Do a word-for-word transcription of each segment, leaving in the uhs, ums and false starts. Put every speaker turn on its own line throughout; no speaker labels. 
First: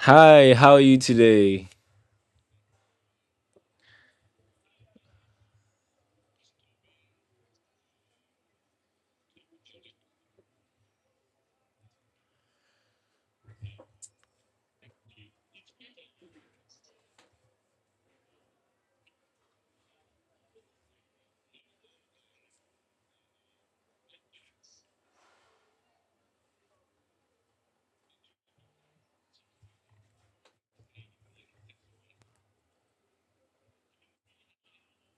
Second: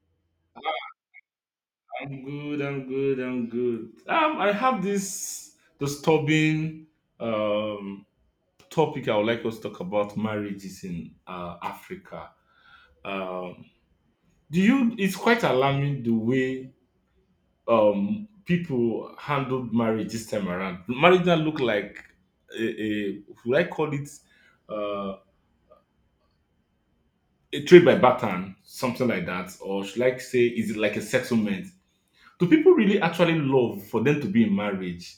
Hi, how are you today?
I'm good. I'm good. I'm good. Um, I have this disturbing um topic I would like us to talk about marriages in uh, Africa. Um, do you? It's quite alarming the way um people handled marriage this time around. Marriage that look like a, a would I call it uh, a trade by barter, something like that, or should I say, is it like a settlement? Do people really actually love for them to be in marriage?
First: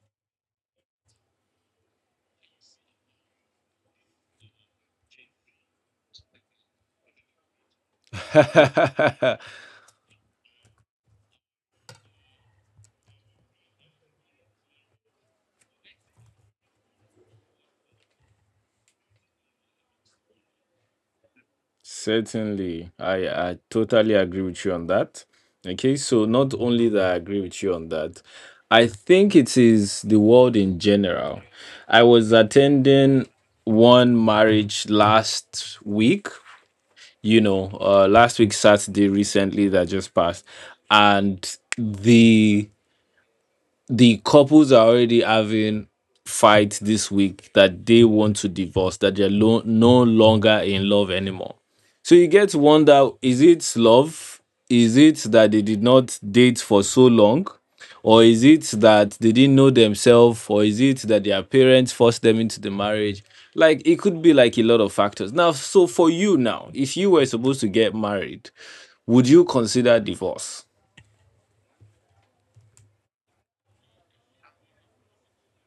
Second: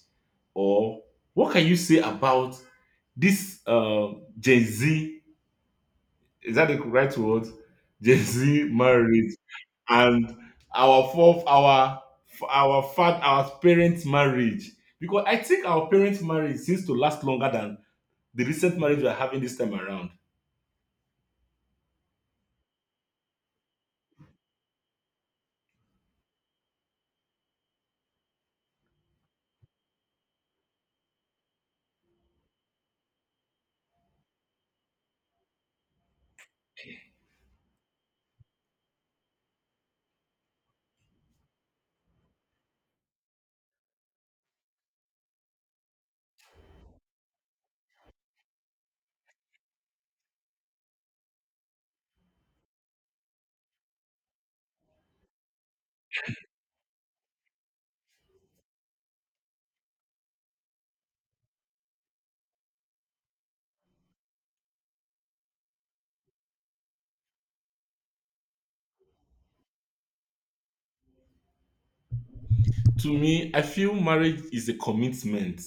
Or what can you say about this uh, Gen Z? Is that the right word? Gen Z marriage and our fourth, our our fat, our parents' marriage. Because I think our parents' marriage seems to last longer than the recent marriage we are having this time around.
Certainly, I, I totally agree with you on that. Okay, so not only that I agree with you on that, I think it is the world in general. I was attending one marriage last week, you know, uh, last week, Saturday, recently that just passed, and the the couples are already having fights this week that they want to divorce, that they're lo- no longer in love anymore. So you get to wonder, is it love? Is it that they did not date for so long? Or is it that they didn't know themselves? Or is it that their parents forced them into the marriage? Like it could be like a lot of factors. Now, so for you now, if you were supposed to get married, would you consider divorce?
To me, I feel marriage is a commitment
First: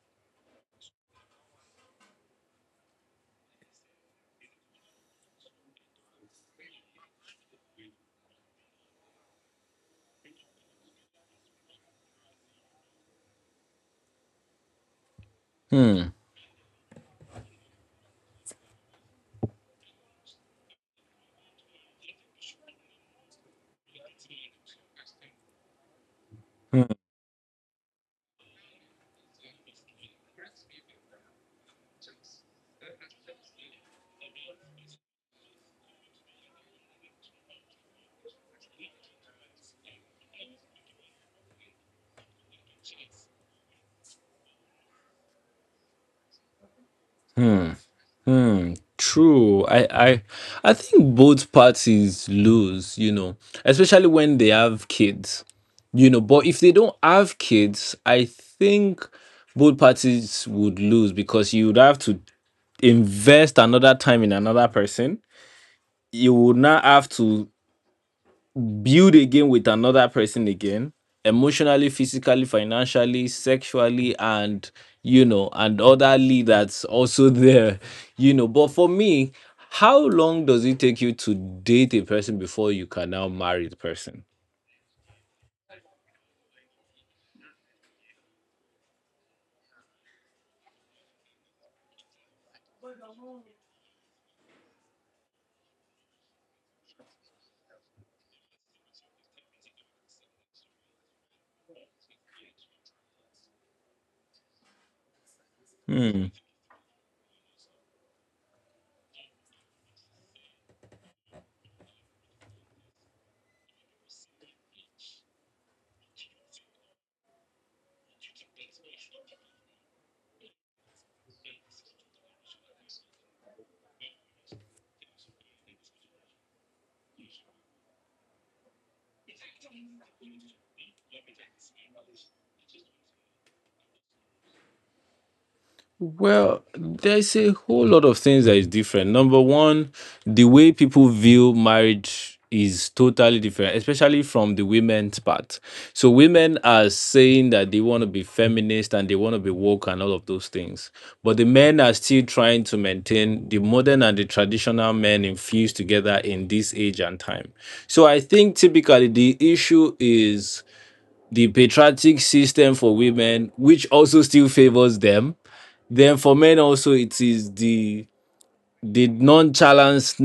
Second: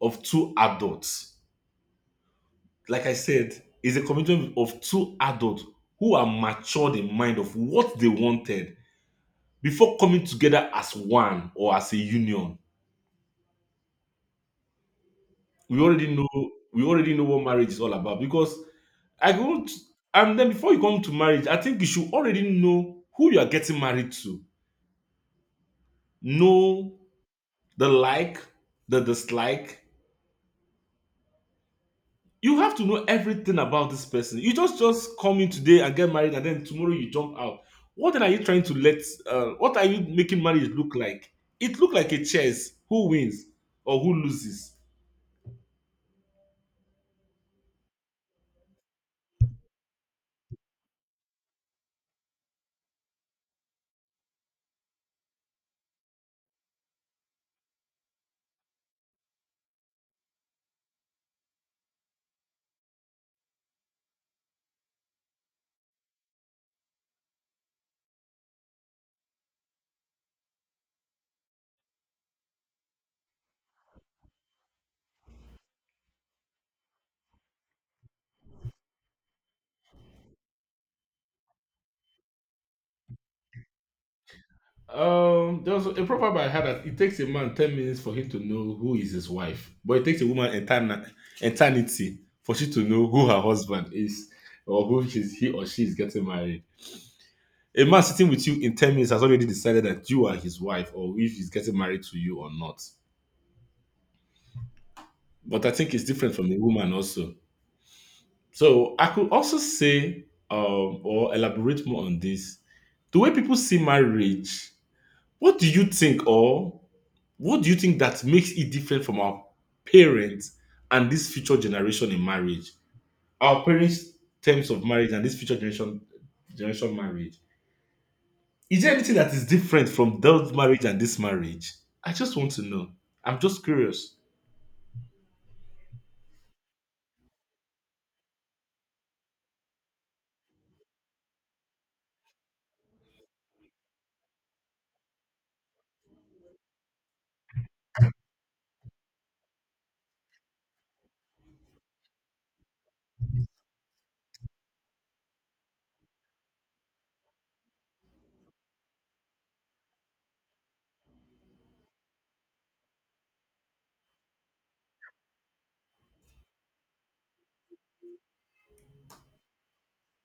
of two adults, like I said, is a commitment of two adults who are matured in mind of what they wanted before coming together as one or as a union. We already know we already know what marriage is all about because I won't, and then before you come to marriage, I think you should already know who you are getting married to. Know the like, the dislike, you have to know everything about this person. You just just come in today and get married, and then tomorrow you jump out. What then are you trying to let? Uh, what are you making marriage look like? It look like a chess. Who wins or who loses?
Hmm, true. I, I I think both parties lose, you know, especially when they have kids, you know. But if they don't have kids, I think both parties would lose because you would have to invest another time in another person. You would not have to build again with another person again, emotionally, physically, financially, sexually, and you know, and otherly, that's also there, you know. But for me, how long does it take you to date a person before you can now marry the person?
Um, there was a proverb I had that it takes a man ten minutes for him to know who is his wife, but it takes a woman etern- eternity for she to know who her husband is or who she's, he or she is getting married. A man sitting with you in ten minutes has already decided that you are his wife or if he's getting married to you or not. But I think it's
Hmm.
different from a woman also. So I could also say um, or elaborate more on this. The way people see marriage, what do you think, or what do you think that makes it different from our parents and this future generation in marriage? Our parents' terms of marriage and this future generation generation marriage. Is there anything that is different from that marriage and this marriage? I just want to know. I'm just curious.
Well, there's a whole lot of things that is different. Number one, the way people view marriage is totally different, especially from the women's part. So women are saying that they want to be feminist and they want to be woke and all of those things. But the men are still trying to maintain the modern and the traditional men infused together in this age and time. So I think typically the issue is the patriotic system for women, which also still favors them. Then for men also it is the the nonchalant,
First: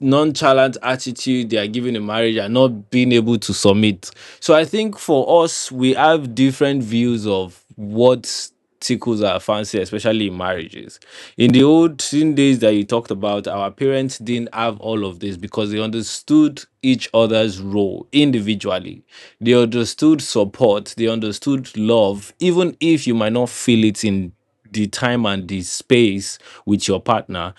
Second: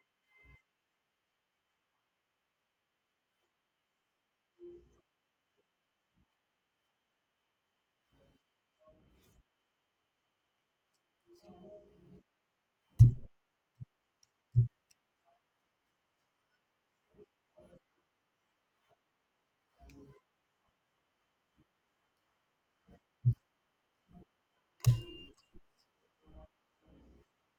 nonchalant attitude they are giving in marriage and not being able to submit. So I think for us, we have different views of what tickles our fancy, especially in marriages. In the olden days that you talked about, our parents didn't have all of this because they understood each other's role individually. They understood support, they understood love. Even if you might not feel it in the time and the space with your partner,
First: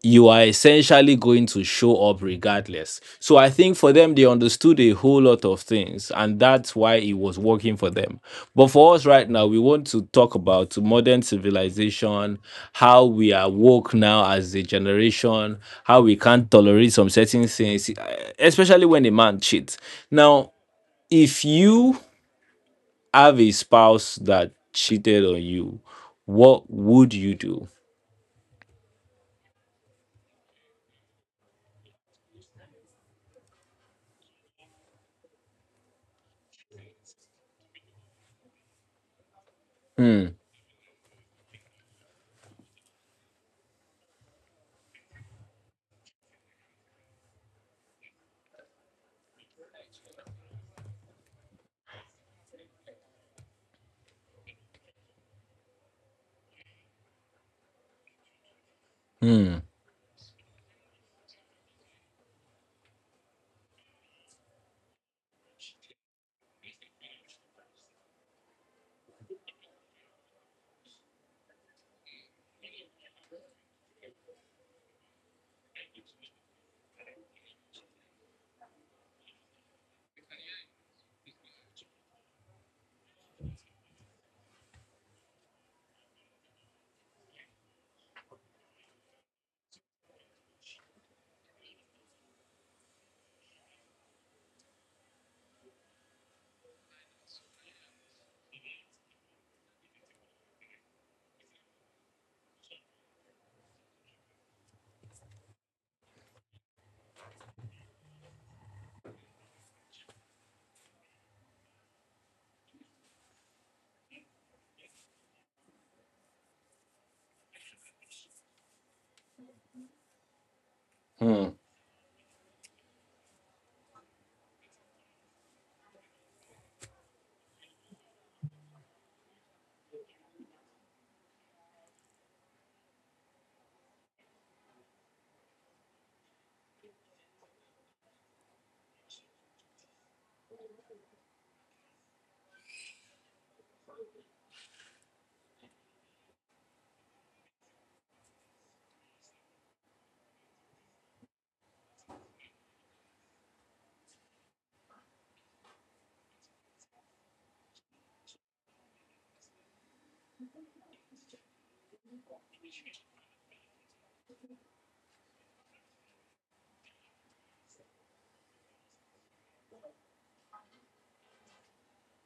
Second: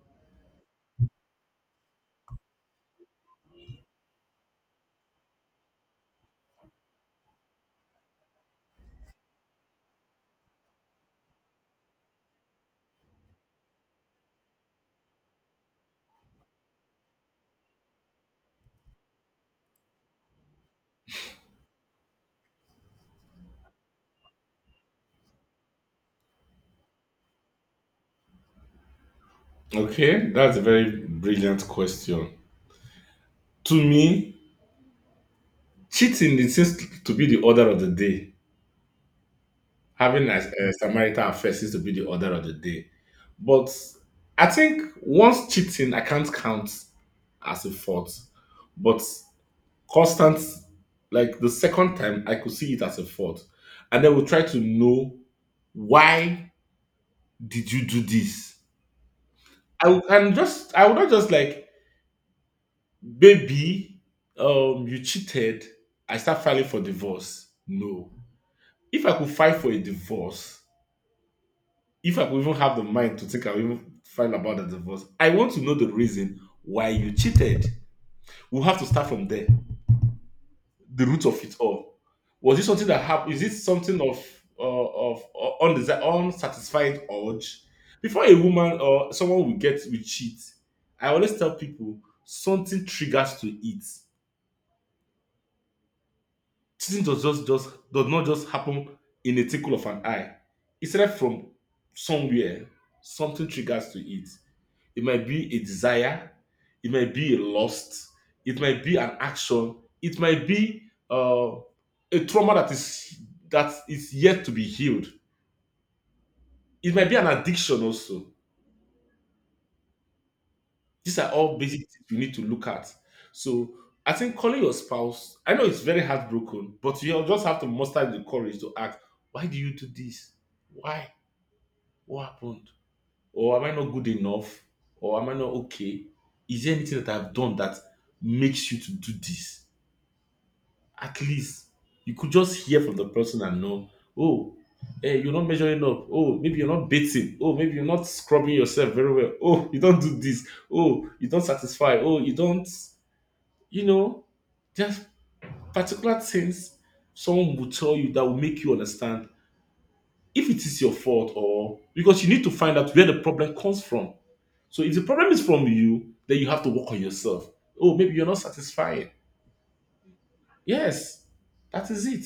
you are essentially going to show up regardless. So I think for them, they understood a whole lot of things, and that's why it was working for them. But for us right now, we want to talk about modern civilization, how we are woke now as a generation, how we can't tolerate some certain things, eh, especially when a man cheats. Now, if you have a spouse that cheated on you, what would you do?
Okay, that's a very brilliant question. To me, cheating it seems to be the order of the day. Having a, a Samaritan affair seems to be the order of the day. But I think once cheating, I can't count as a fault. But constant, like the second time, I could see it as a fault. And then we'll try to know why did you do this? I would and just I would not just like, baby, um, you cheated. I start filing for divorce. No. If I could file for a divorce, if I could even have the mind to think I'll even find about the divorce, I want to know the reason why you cheated. We'll have to start from there. The root of it all. Was it something that happened? Is it something of uh, of uh, undesi- unsatisfied urge? Before a woman or someone will get will cheat, I always tell people something triggers to it. Teaching does just just does not just happen in a tickle of an eye. It started from somewhere. Something triggers to it. It might be a desire. It might be a lust. It might be an action. It might be uh, a trauma that is that is yet to be healed. It might be an addiction also. These are all basic things you need to look at. So I think calling your spouse, I know it's very heartbroken, but you just have to muster the courage to ask, why do you do this? Why? What happened? Or am I not good enough? Or am I not okay? Is there anything that I've done that makes you to do this? At least you could just hear from the person and know, oh, hey, you're not measuring up. Oh, maybe you're not bathing. Oh, maybe you're not scrubbing yourself very well. Oh, you don't do this. Oh, you don't satisfy. Oh, you don't, you know, there's particular things someone will tell you that will make you understand if it is your fault or because you need to find out where the problem comes from. So if the problem is from you, then you have to work on yourself. Oh, maybe you're not satisfied. Yes, that is it.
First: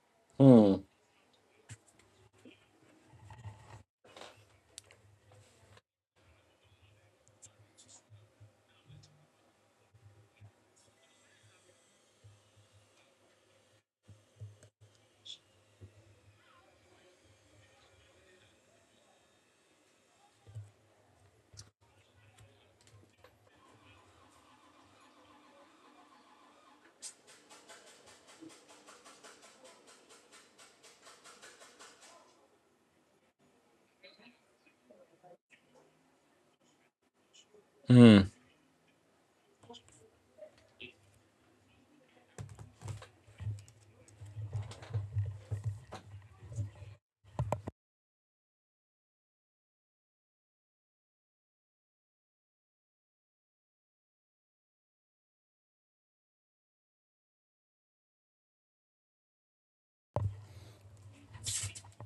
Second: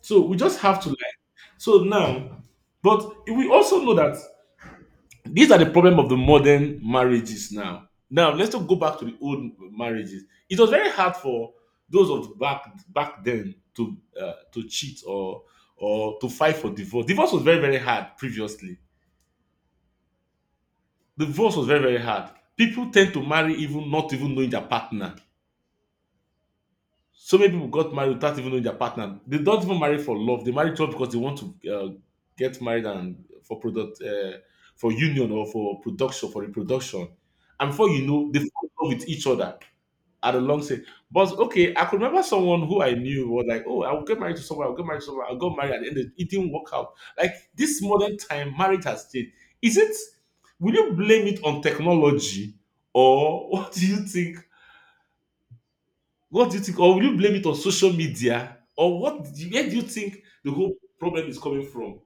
So we just have
Hmm.
to like so now, but we also know that these are the problem of the modern marriages now. Now let's just go back to the old marriages. It was very hard for those of back back then to uh, to cheat or or to fight for divorce. Divorce was very very hard previously. Divorce was very very hard. People tend to marry even not even knowing their partner. So many people got married without even knowing their partner. They don't even marry for love. They marry just because they want to uh, get married and for product, uh, for union or for production, for reproduction. And before you know, they fall in love with each other at a long say. But okay, I could remember someone who I knew was like, oh, I'll get married to someone, I'll get married to someone, I'll get married, and then it didn't work out. Like this modern time, marriage has changed. Is it, will you blame it on technology or what do you think, what do you think? Or will you blame it on social media? Or what? Where do you think the whole problem is coming from?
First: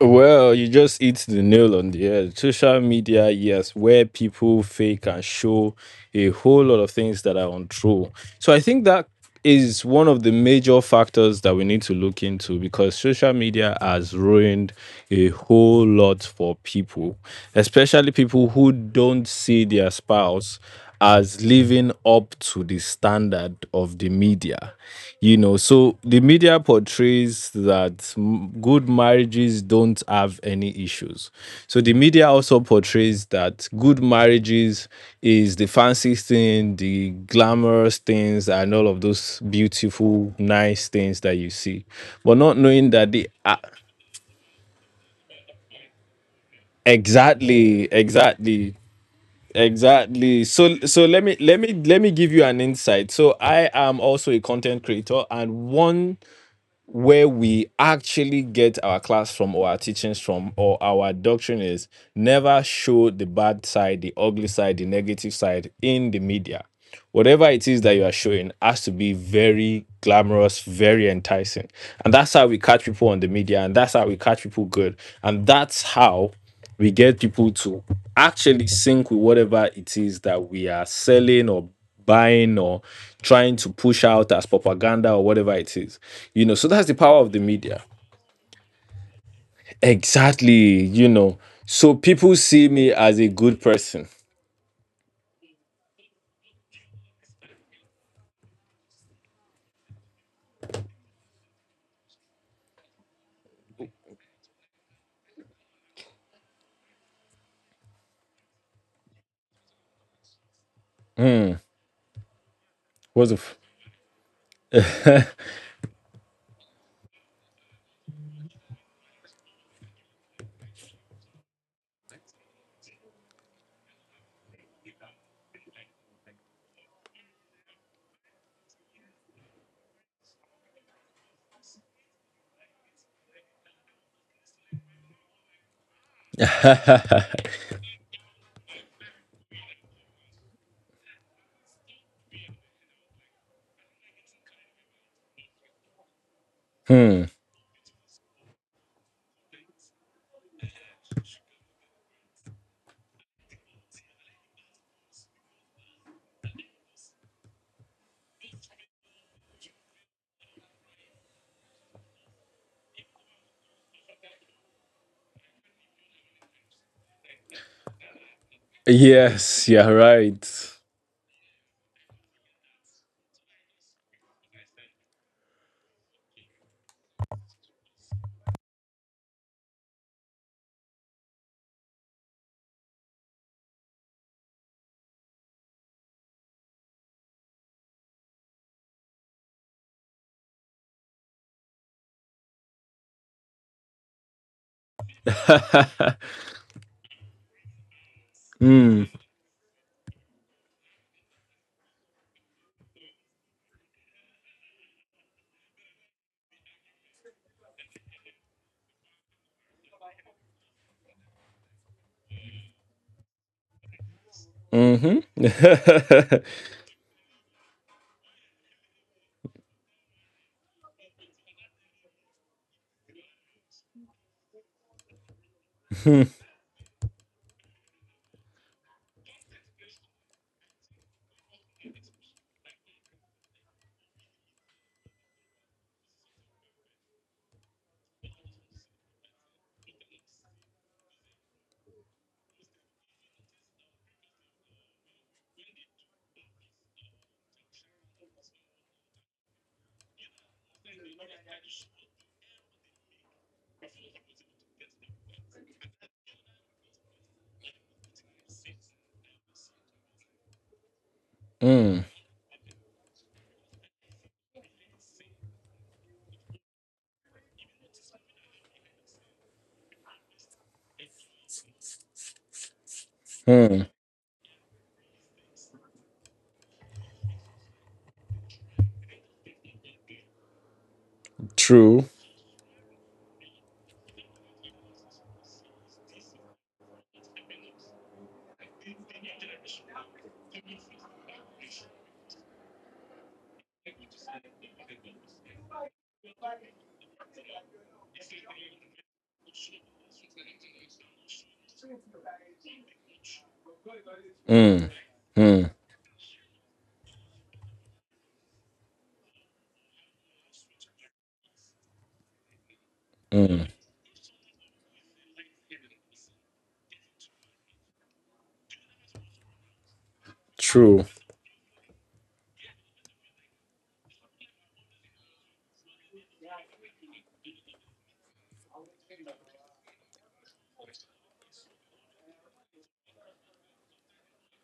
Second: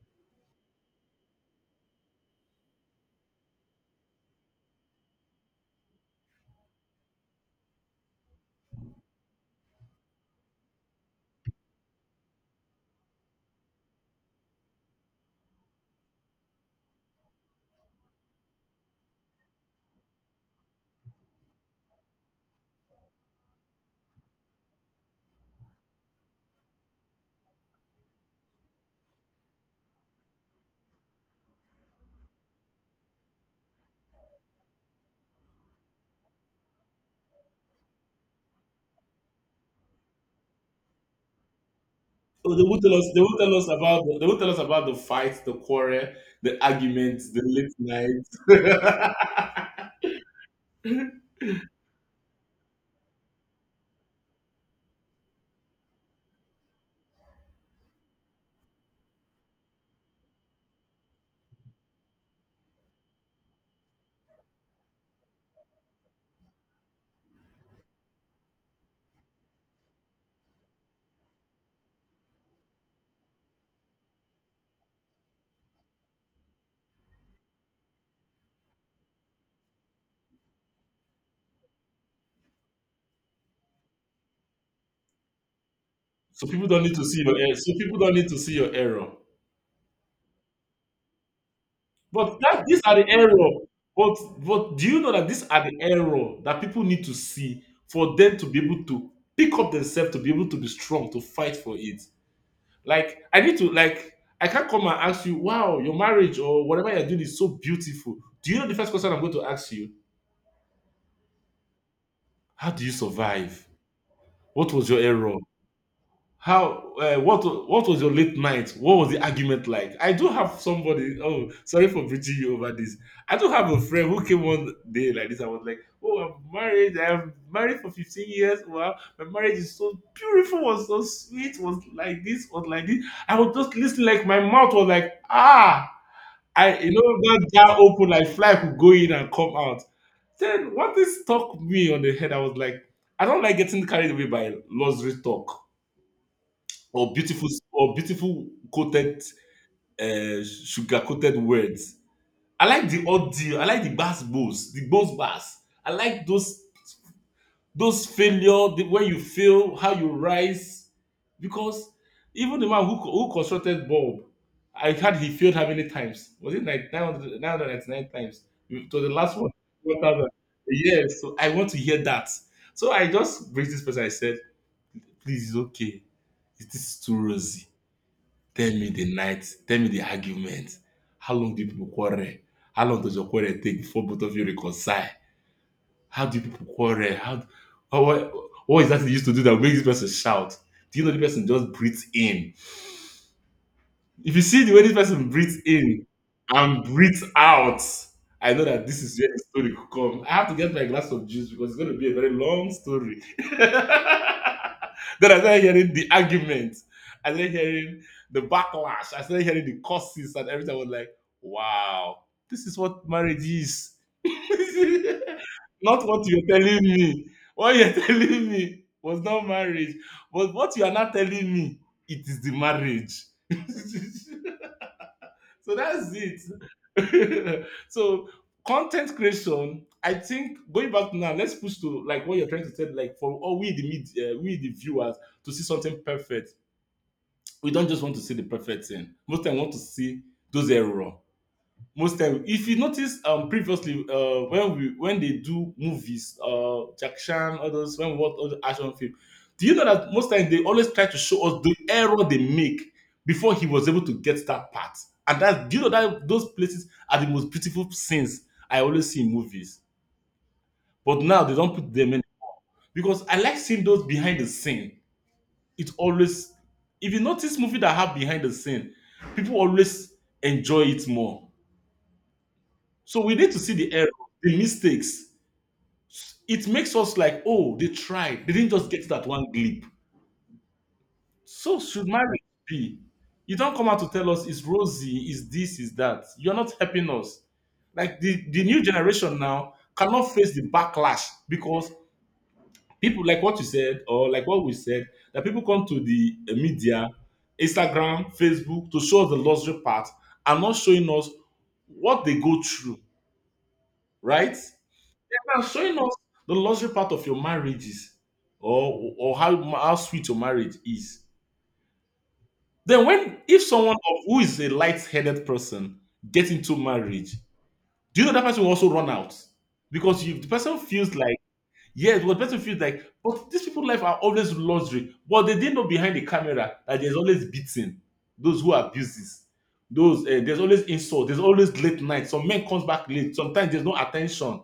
Well, you just hit the nail on the head. Social media, yes, where people fake and show a whole lot of things that are untrue. So I think that is one of the major factors that we need to look into because social media has ruined a whole lot for people, especially people who don't see their spouse as living up to the standard of the media. You know, so the media portrays that m- good marriages don't have any issues. So the media also portrays that good marriages is the fancy thing, the glamorous things, and all of those beautiful, nice things that you see, but
Oh,
not
they won't
knowing
tell us.
that
They
the
won't tell
uh,
us about. The, they won't tell us about the fight, the quarrel, the arguments, the late
exactly,
nights.
exactly. Exactly. So so let me let me let me give you an insight. So I am also a content creator, and one where we actually get our class from, or our teachings from, or our doctrine is, never show the bad side, the ugly side, the negative side in the media. Whatever it is that you are showing has to be very glamorous, very enticing. And that's how we catch people on the media, and that's how we catch people good. And that's how we get people to actually sync with whatever it is that we are selling or buying or trying to push out as propaganda or whatever it is, you
So
know.
people
So
don't
that's
need
the
to
power
see
of
your.
the
error. So
media.
people don't need to see your error.
Exactly, you know. So people
But that
see
these
me
are the
as a
error.
good person.
But but do you know that these are the error that people need to see for them to be able to pick up themselves to be able to be strong to fight for it. Like I need to like I can't come and ask you, wow, your marriage or whatever you're doing is so beautiful. Do you know the first question I'm going to ask you? How do you
what's the f-
survive? What was your error? How uh, what what was your late night? What was the argument like? I do have somebody. Oh, sorry for bridging you over this. I do have a friend who came one day like this. I was like, oh, I'm married. I'm married for fifteen years. Wow, my marriage is so beautiful. Was so sweet. Was like this. Was like this. I was just listening. Like my mouth was like ah, I, you know that jar open, I fly could go in and come out. Then what this stuck me on the head, I was like, I don't like getting carried away by luxury talk or beautiful or beautiful coated, uh, sugar coated words. I like the odd deal. I like the bass boost the bows bass. I like those those failure the when you fail how you rise because even the man who who constructed Bob, I heard he failed how many times, was it like nine hundred ninety-nine times to the last one,
yes, yeah,
1000?
right.
Yes, so I want to hear that. So I just raised this person, I said, please, it's okay, it is too rosy. Tell me the night, tell me the argument, how long do people quarrel, how long does your quarrel take before both of you reconcile, how do people quarrel? How, how what, what is that they used to do that makes this person shout? Do you know the person just breathes in? If you see the way this person breathes in and breathes out, I know that this
Mm.
is where the story could come. I have to get my glass of juice because it's going to be a very long story. Then I started hearing the argument. I started hearing the backlash. I started hearing the curses and everything. I was like, wow, this is what marriage is. Not what
Mm-hmm.
you're telling me. What you're telling me was not marriage. But what you are not telling me, it is the marriage. So that's it. So content creation, I think going back now, let's push to like what you're trying to say, like for all we the mid, uh, we the viewers to see something perfect. We don't just want to see the perfect thing. Most time, we want to see those error most time. If you notice, um previously, uh when we when they do movies, uh Jack Chan, others, when we watch all the action film, do you know that most times they always try to show us the error they make before he was able to get that part? And that, do you know that those places are the most beautiful scenes I always see in movies? But now they don't put
Mm.
them in, because I like seeing those behind the scene. It always, if you notice movie that have behind the scene, people always enjoy it more. So we need to see
Mm,
the error, the mistakes. It makes us like, oh, they tried. They didn't just get that one glip. So should
true.
marriage be? You don't come out to tell us it's rosy, is this, is that. You're not helping us. Like the, the new generation now cannot face the backlash because people, like what you said, or like what we said, that people come to the uh, media, Instagram, Facebook to show us the luxury part and not showing us what they go through, right?
Mm.
Are
Mm,
showing us the luxury part of your marriages or or how ma- how sweet your marriage is. Then when if someone of who is a light-headed person get into marriage, do you know that person will also run out? Because you the person
true.
feels like, yes, but the person feels like, but these people's life are always luxury. But they didn't know behind the camera that there's always beating those who abuse this. Those uh, there's always insult, there's always late night. Some men comes back late, sometimes there's no attention.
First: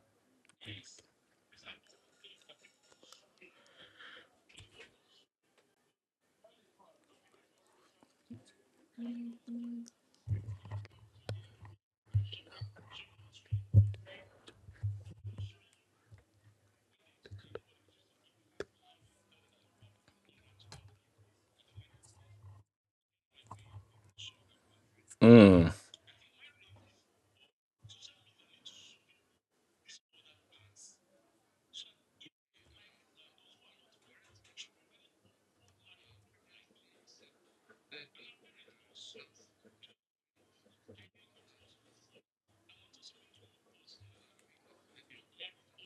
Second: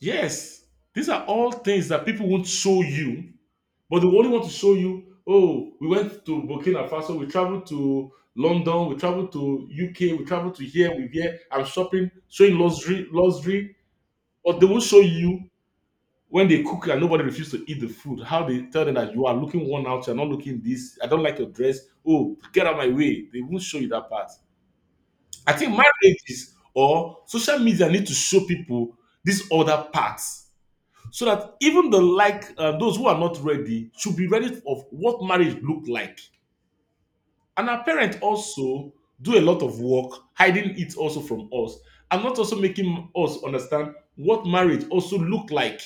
Yes, these are all things that people won't show you, but they only want to show you. Oh, we went to Burkina Faso, we traveled to London, we traveled to U K, we traveled to here, we here. I'm shopping, showing luxury, luxury. But they will show you when they cook and nobody refuses to eat the food. How they tell them that you are looking worn out, you're not looking this. I don't like your dress. Oh, get out of my way. They won't show you that part. I think
Mm.
marriages or social media need to show people these other parts, so that even the like uh, those who are not ready should be ready of what marriage looked like. And our parents also do a lot of work hiding it also from us, and not also making us understand what marriage also looked like.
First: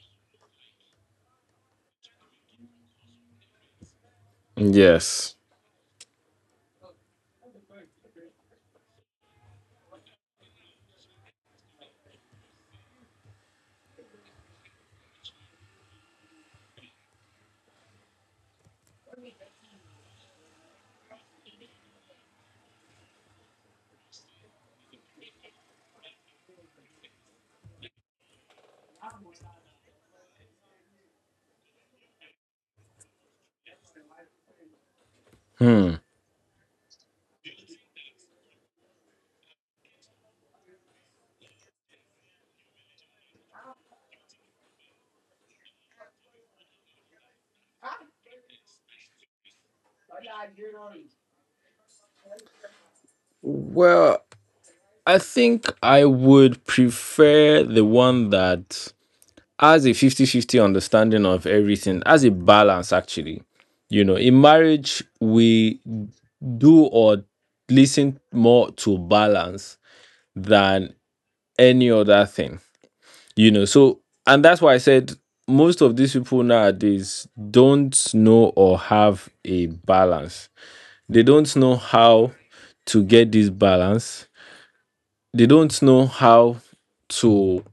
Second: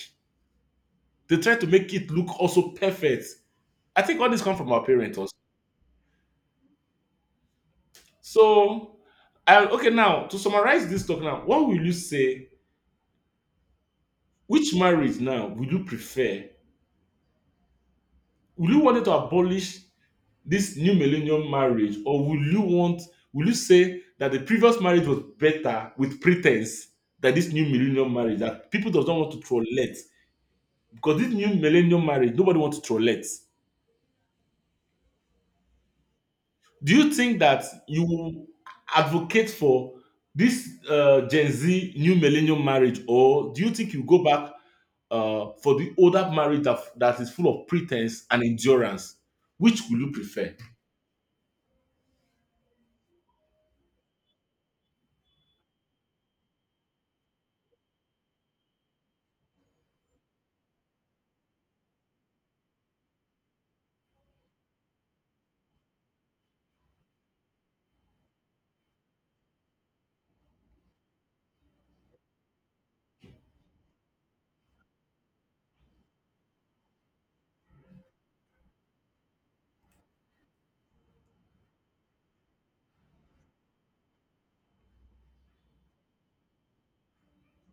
They try to make it look also perfect. I think all this come from our parents also.
Yes.
So I, okay, now to summarize this talk, now what will you say? Which marriage now will you prefer? Will you want it to abolish this new millennium marriage, or will you want, will you say that the previous marriage was better with pretense, that this new millennium marriage that people does not want to trollate, because this new millennium marriage nobody wants to trollate? Do you think that you will advocate for this uh, gen Z new millennium marriage, or do you think you go back uh, for the older marriage that, that is full of pretense and endurance? Which will you prefer?
Well, I think I would prefer the one that has a fifty-fifty understanding of everything, as a balance, actually. You know, in marriage, we do or listen more to balance than any other thing, you know. So, and that's why I said most of these people nowadays don't know or have a balance, they don't know how to get this balance, they don't know how to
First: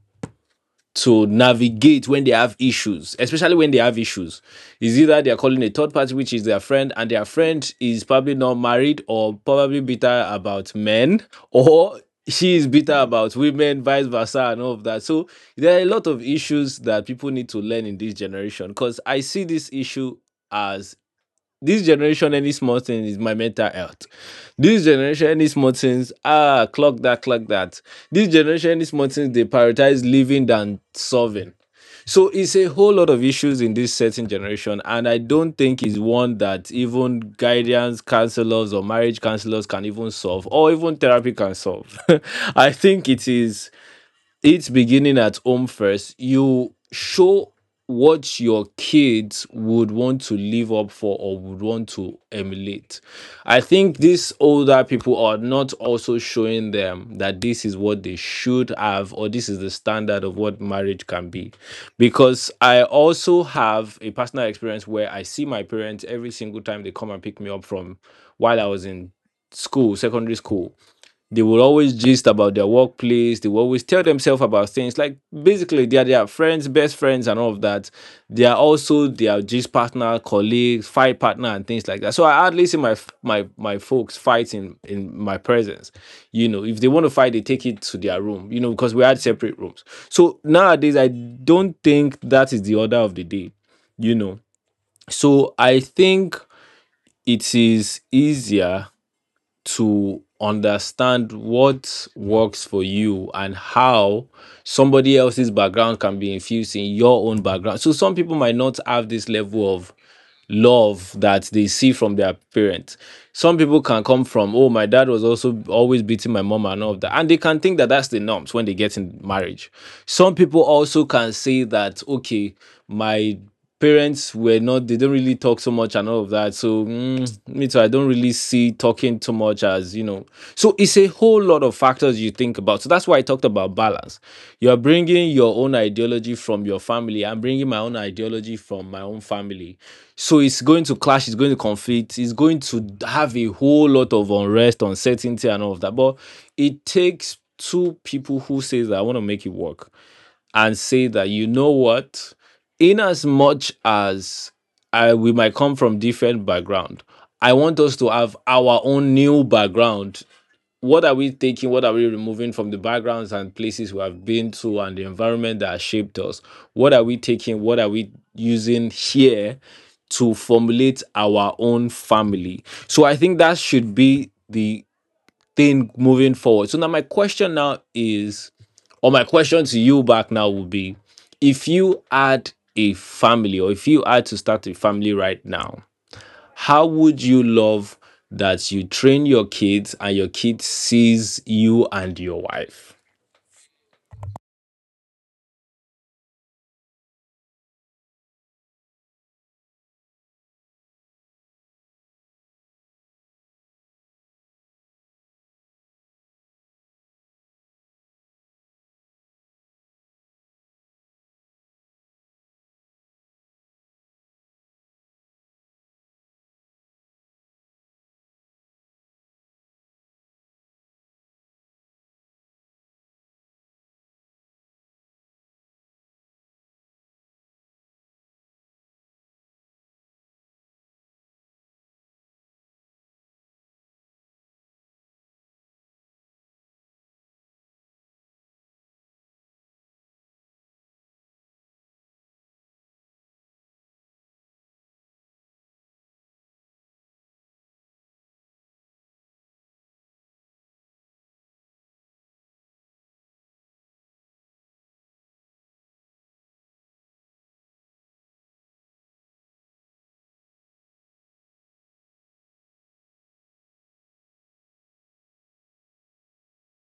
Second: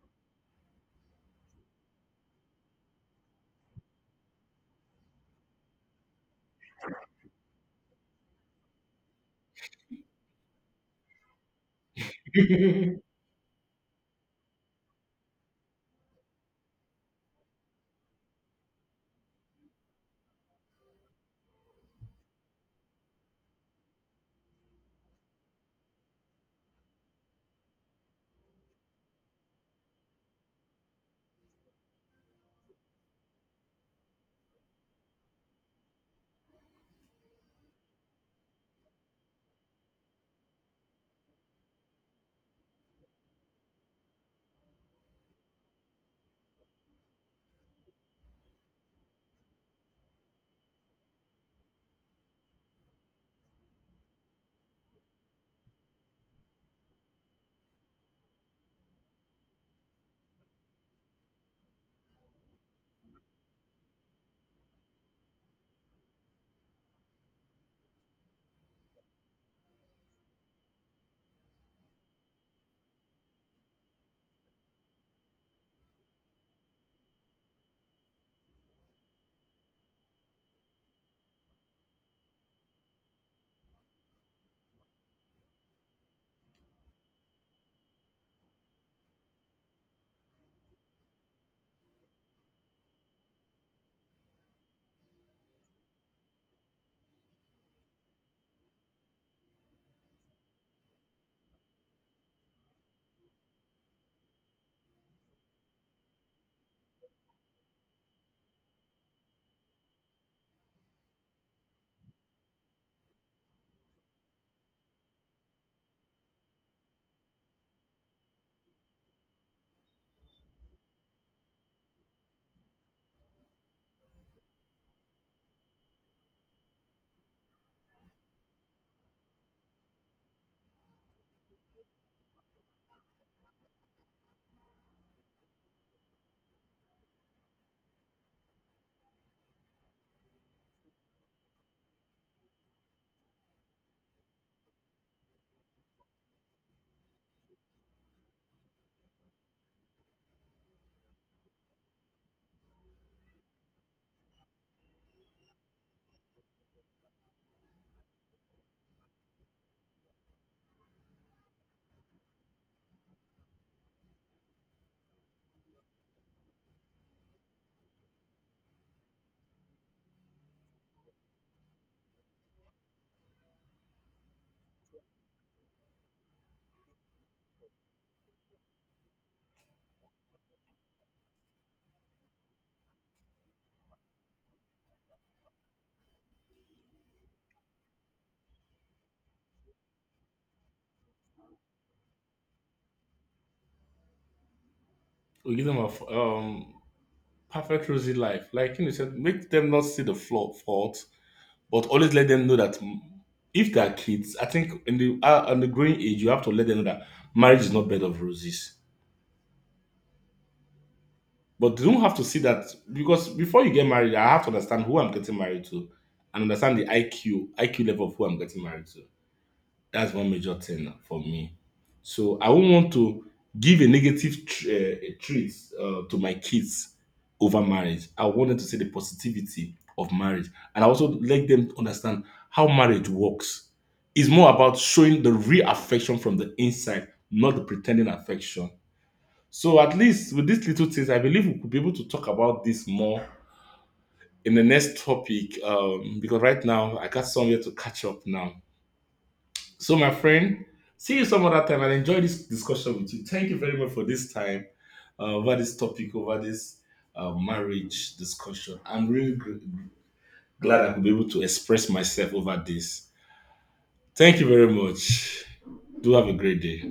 to navigate when they have issues, especially when they have issues. Is either they're calling a third party, which is their friend, and their friend is probably not married or probably bitter about men, or she is bitter about women, vice versa, and all of that. So there are a lot of issues that people need to learn in this generation because I see this issue as, this generation, any small thing is my mental health. This generation, any small things, ah, clock that, clock that. This generation, any small things, they prioritize living than solving. So it's a whole lot of issues in this certain generation, and I don't think it's one that even guidance counselors or marriage counselors can even solve, or even therapy can solve. I think it is, it's beginning at home first. You show what your kids would want to live up for or would want to emulate. I think these older people are not also showing them that this is what they should have or this is the standard of what marriage can be. Because I also have a personal experience where I see my parents every single time they come and pick me up from while I was in school, secondary school, they will always gist about their workplace. They will always tell themselves about things like, basically they are their friends, best friends, and all of that. They are also their gist partner, colleagues, fight partner, and things like that. So I hardly see my f- my my folks fighting in my presence. You know, if they want to fight, they take it to their room. You know, because we had separate rooms. So nowadays, I don't think that is the order of the day. You know, so I think it is easier to understand what works for you and how somebody else's background can be infused in your own background. So some people might not have this level of love that they see from their parents. Some people can come from, oh, my dad was also always beating my mom and all of that. And they can think that that's the norms when they get in marriage. Some people also can say that, okay, my parents were not, they don't really talk so much and all of that. So, mm, me too, I don't really see talking too much as, you know, so it's a whole lot of factors you think about. So that's why I talked about balance. You are bringing your own ideology from your family. I'm bringing my own ideology from my own family. So it's going to clash. It's going to conflict. It's going to have a whole lot of unrest, uncertainty, and all of that. But it takes two people who say that I want to make it work and say that, you know what, in as much as I we might come from different background, I want us to have our own new background. What are we taking, what are we removing from the backgrounds and places we have been to and the environment that has shaped us, what are we taking, what are we using here to formulate our own family? So I think that should be the thing moving forward. So now my question now is, or my question to you back now would be, if you had a family or if you had to start a family right now, how would you love that you train your kids and your kids sees you and your wife?
We give them a f- um perfect rosy life. Like you said, make them not see the flaw fault, but always let them know that, mm, if they are kids, I think in the uh, in the growing age, you have to let them know that marriage is not bed of roses. But they don't have to see that, because before you get married, I have to understand who I'm getting married to, and understand the IQ I Q level of who I'm getting married to. That's one major thing for me. So I won't want to give a negative tr- uh, treat, uh, to my kids over marriage. I want them to see the positivity of marriage, and I also let them understand how marriage works. It's more about showing the real affection from the inside, not the pretending affection. So at least with these little things, I believe we could be able to talk about this more in the next topic. Um, because right now I got somewhere to catch up now. So, my friend, see you some other time. I enjoy this discussion with you. Thank you very much for this time uh, over this topic, over this uh, marriage discussion. I'm really gr- glad I could be able to express myself over this. Thank you very much. Do have a great day.